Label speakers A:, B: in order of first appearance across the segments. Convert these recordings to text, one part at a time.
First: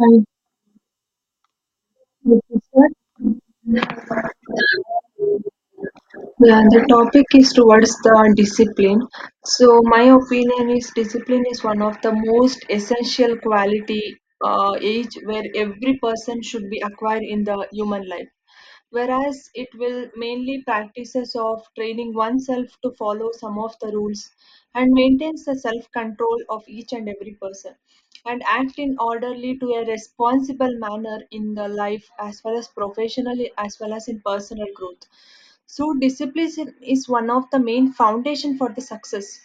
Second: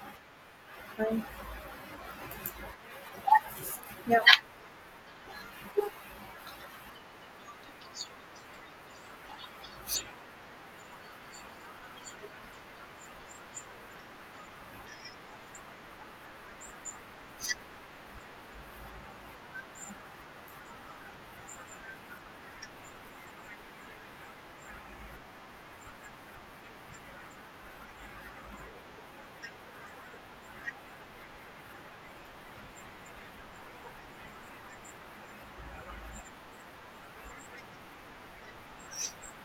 A: Hi,
B: Uh,
A: Professor.
B: yeah,
A: Yeah, the topic is towards the discipline. So, my opinion is discipline is one of the most essential quality age where every person should be acquired in the human life, whereas it will mainly practices of training oneself to follow some of the rules and maintains the self control of each and every person and act in orderly to a responsible manner in the life as well as professionally as well as in personal growth. So discipline is one of the main foundation for the success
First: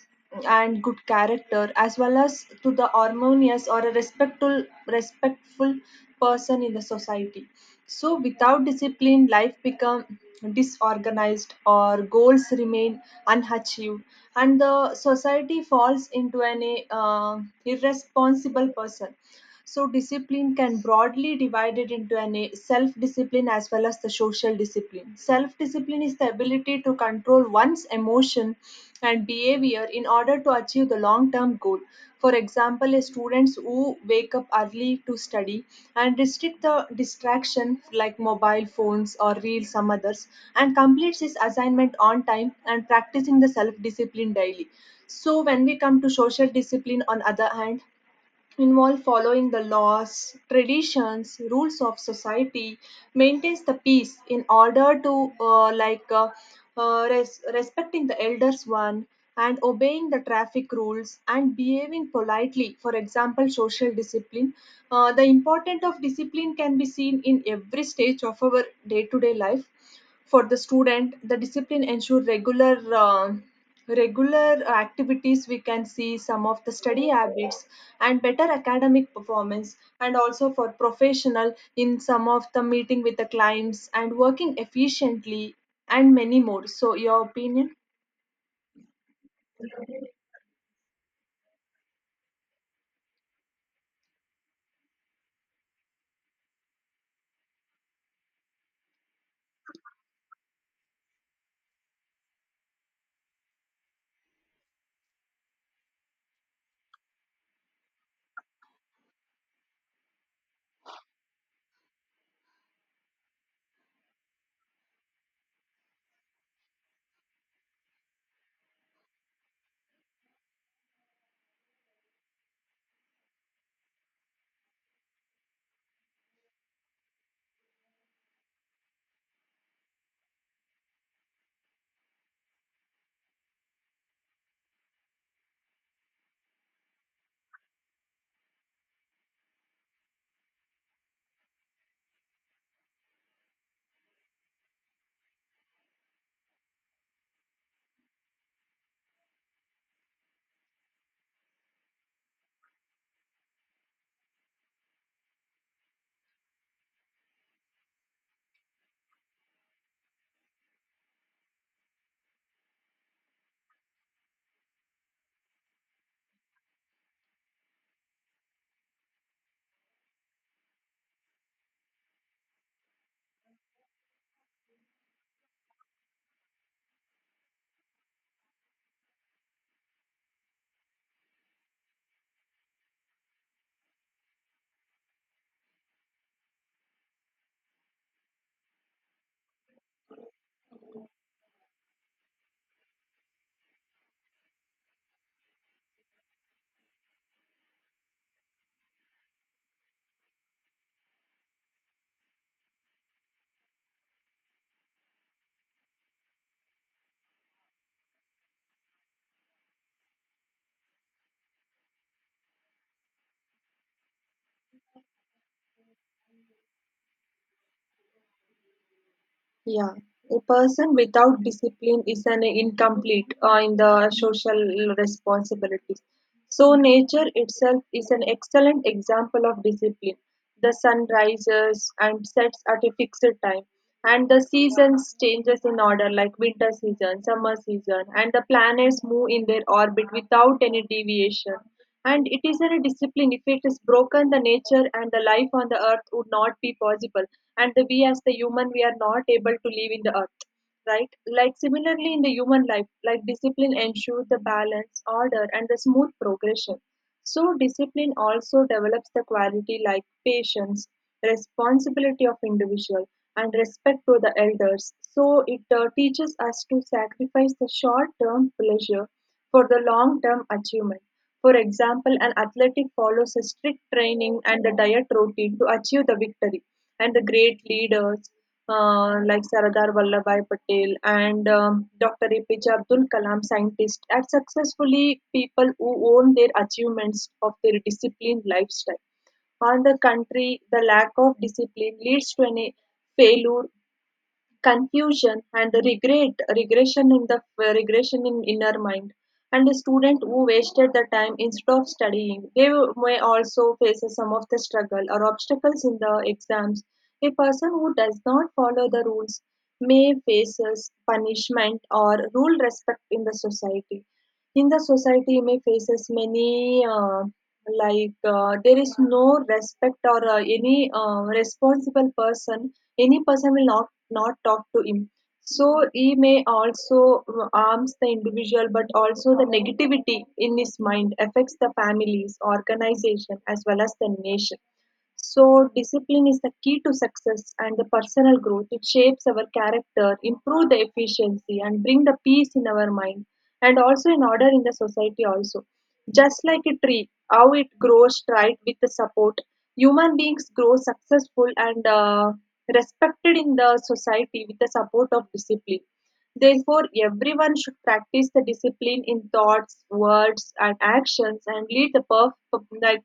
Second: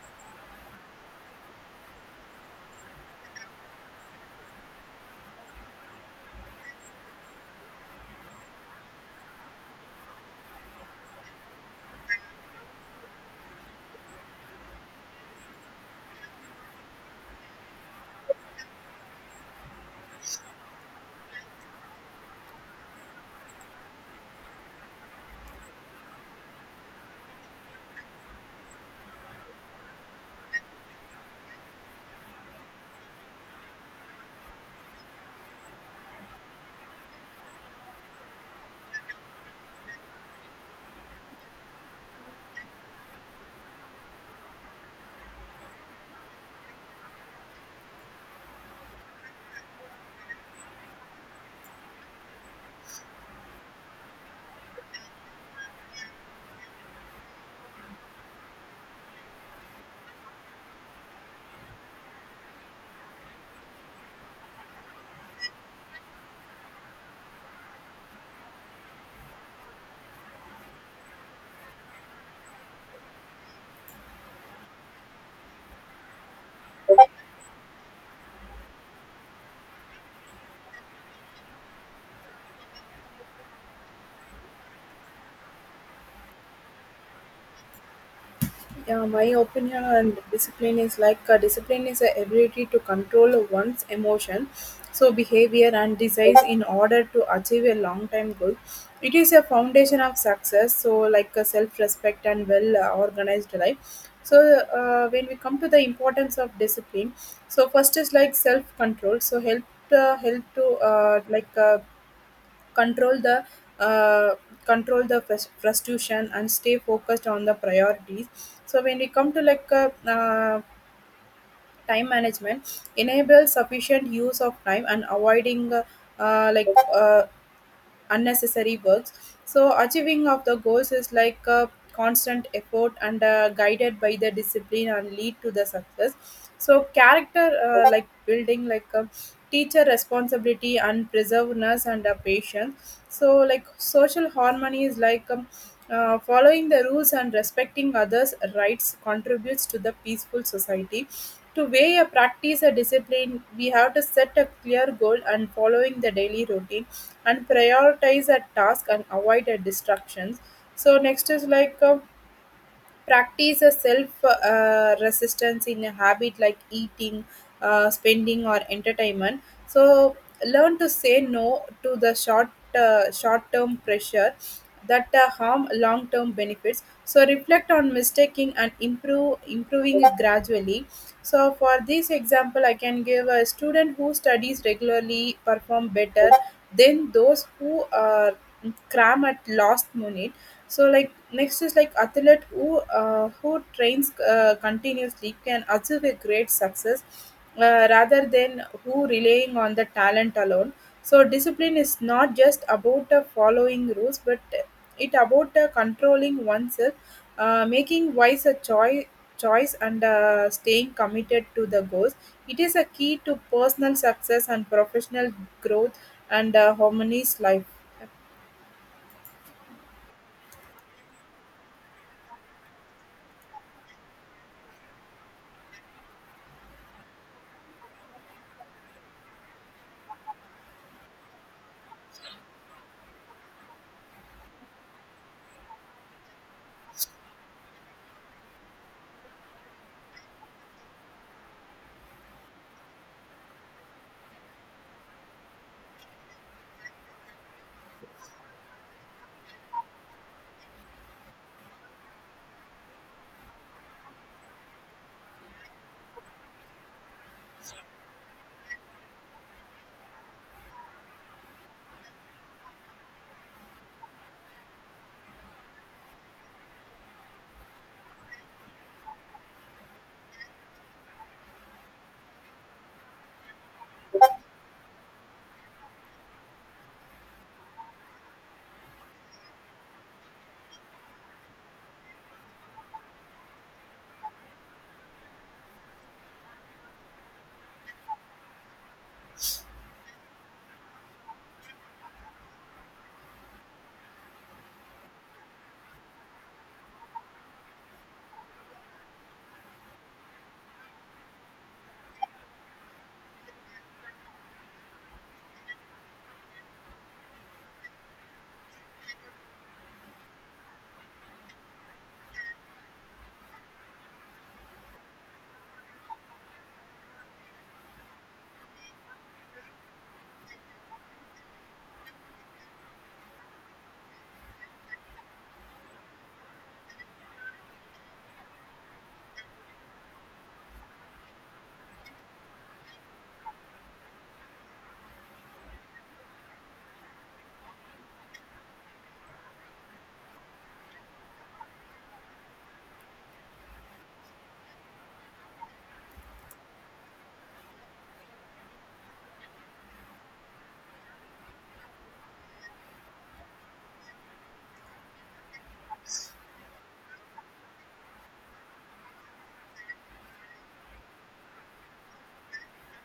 A: and good character as well as to the harmonious or a respectful person in the society. So without discipline life become disorganized or goals remain unachieved and the society falls into an irresponsible person. So, discipline can broadly divided into a self discipline as well as the social discipline. Self discipline is the ability to control one's emotion and behavior in order to achieve the long term goal. For example, a students who wake up early to study and restrict the distraction like mobile phones or reels, some others, and completes his assignment on time and practicing the self discipline daily. So, when we come to social discipline, on other hand, involve following the laws, traditions, rules of society, maintains the peace in order to respecting the elders one and obeying the traffic rules and behaving politely. For example, social discipline. The importance of discipline can be seen in every stage of our day-to-day life. For the student the discipline ensure regular um regular activities. We can see some of the study habits and better academic performance, and also for professional in some of the meeting with the clients and working efficiently and many more. So your opinion?
B: yeah. My opinion on discipline is discipline is the ability to control one's emotion, so behavior and desires in order to achieve a long-term goal. It is a foundation of success, so like a self-respect and well-organized life. So when we come to the importance of discipline, so first is like self-control. So help to uh, like. Uh, control the uh, control the frustration and stay focused on the priorities. So when we come to time management, enable sufficient use of time and avoiding uh, like uh, unnecessary works. So achieving of the goals is like a constant effort and guided by the discipline and lead to the success. So character like building like a teacher responsibility and preserveness and patience. So like social harmony is like following the rules and respecting others' rights contributes to the peaceful society. To weigh a practice a discipline, we have to set a clear goal and following the daily routine and prioritize a task and avoid a distractions. So next is practice a self resistance in a habit like eating, spending, or entertainment. So learn to say no to the short term pressure that harm long term benefits. So reflect on mistaking and improve improving it gradually. So for this example, I can give a student who studies regularly perform better than those who cram at last minute. So like next is like athlete who trains continuously can achieve a great success, rather than who relying on the talent alone. So discipline is not just about following rules, but it about controlling oneself, making wise a choice choice, and staying committed to the goals. It is a key to personal success and professional growth and harmonious life.
A: Yeah, a person without discipline is an incomplete in the social responsibilities. So nature itself is an excellent example of discipline. The sun rises and sets at a fixed time, and the seasons changes in order like winter season, summer season, and the planets move in their orbit without any deviation. And it is a discipline. If it is broken, the nature and the life on the earth would not be possible. And the we as the human, we are not able to live in the earth. Right? Like similarly in the human life, like discipline ensures the balance, order, and the smooth progression. So, discipline also develops the quality like patience, responsibility of individual, and respect to the elders. So, it teaches us to sacrifice the short term pleasure for the long term achievement. For example, an athletic follows a strict training and the diet routine to achieve the victory, and the great leaders like Sardar Vallabhbhai Patel and Dr. APJ Abdul Kalam, scientists, are successfully people who own their achievements of their disciplined lifestyle. On the country, the lack of discipline leads to a failure, confusion, and regret regression in the regression in inner mind. And the student who wasted the time instead of studying, they may also face some of the struggle or obstacles in the exams. A person who does not follow the rules may face punishment or rule respect in the society. In the society may faces many there is no respect or any responsible person. Any person will not talk to him, so he may also harms the individual but also the negativity in his mind affects the families organization as well as the nation. So, discipline is the key to success and the personal growth. It shapes our character, improve the efficiency, and bring the peace in our mind, and also in order in the society also. Just like a tree, how it grows right with the support. Human beings grow successful and respected in the society with the support of discipline. Therefore, everyone should practice the discipline in thoughts, words, and actions, and lead the perf- like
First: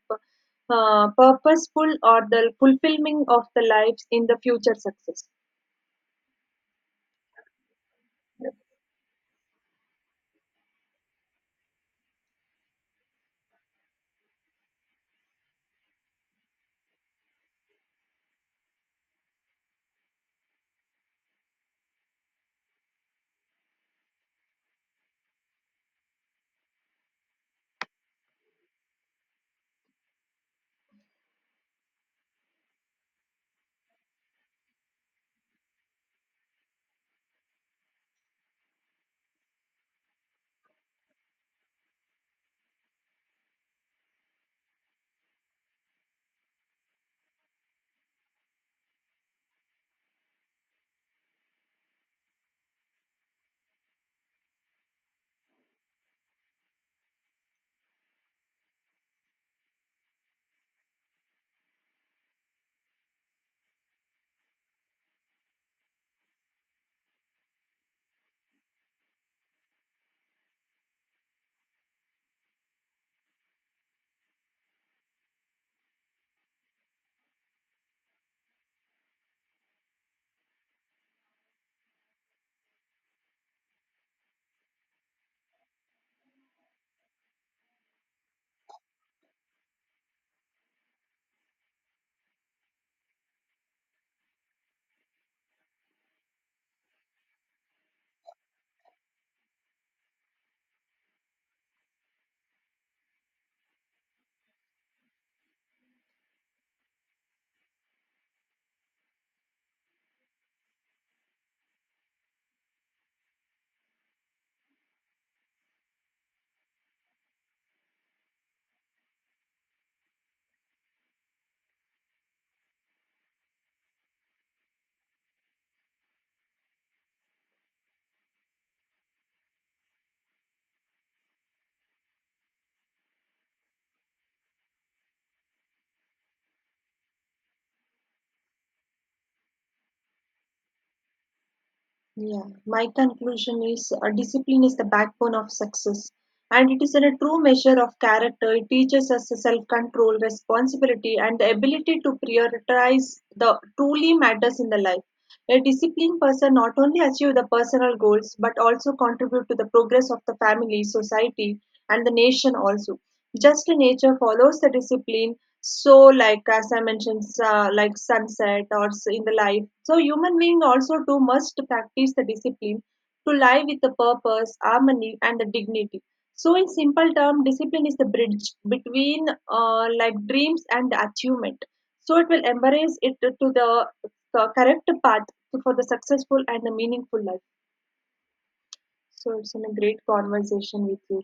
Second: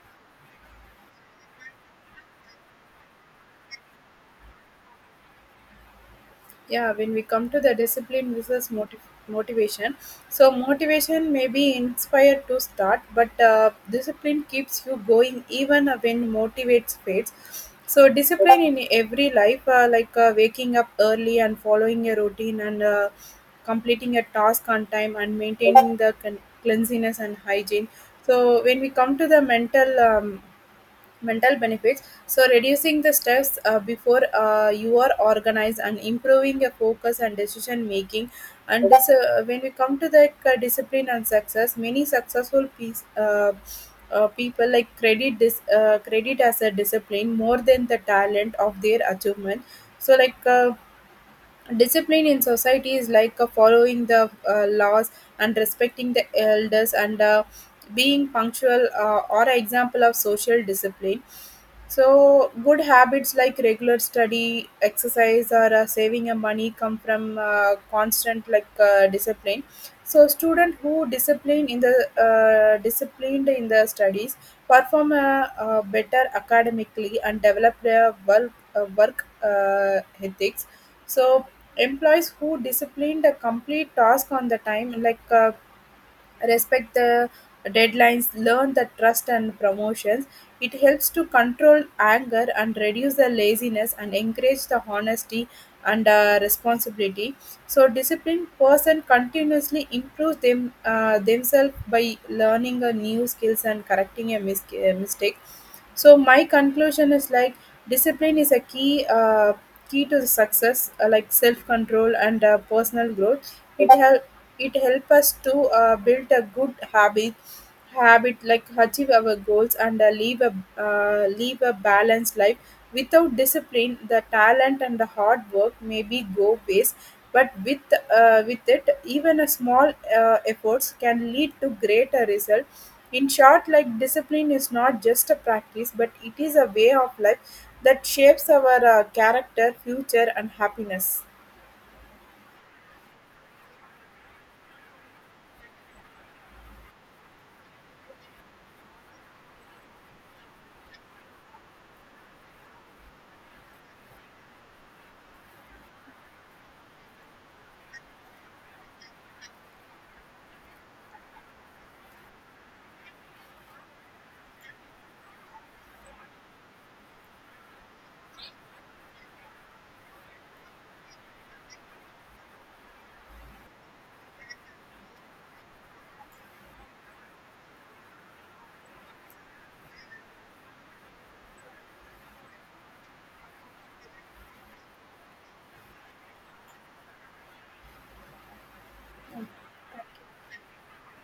A: uh, purposeful or the fulfilling of the lives in the future success.
B: Yeah, when we come to the discipline versus motivation, so motivation may be inspired to start, but discipline keeps you going even when motivates fades. So discipline in every life, waking up early and following a routine, and completing a task on time, and maintaining the cleanliness and hygiene. So when we come to the mental benefits, so reducing the stress, before you are organized and improving your focus and decision making. And when we come to the discipline and success, many successful people like credit this credit as a discipline more than the talent of their achievement. So discipline in society is like following the laws and respecting the elders, and being punctual, or an example of social discipline. So, good habits like regular study, exercise, or saving your money come from constant discipline. So, student who disciplined in the studies perform better academically and develop their work ethics. So, employees who disciplined a complete task on the time, respect the deadlines, learn the trust and promotions. It helps to control anger and reduce the laziness and encourage the honesty and responsibility. So disciplined person continuously improves themselves by learning a new skills and correcting a mistake. So my conclusion is like discipline is a key to the success, like self control and personal growth. It help us to build a good habit, like achieve our goals, and live a balanced life. Without discipline, the talent and the hard work maybe go waste, but with it even a small efforts can lead to greater result. In short, like discipline is not just a practice, but it is a way of life that shapes our character, future, and happiness.
A: Yeah, my conclusion is discipline is the backbone of success, and it is in a true measure of character. It teaches us self control, responsibility, and the ability to prioritize the truly matters in the life. A disciplined person not only achieve the personal goals but also contribute to the progress of the family, society, and the nation also. Just nature follows the discipline. So, like as I mentioned, like sunset or in the life. So, human being also too must practice the discipline to live with the purpose, harmony, and the dignity. So, in simple term, discipline is the bridge between like dreams and the achievement. So, it will embrace it to the correct path for the successful and the meaningful life. So, it's been a great conversation with you.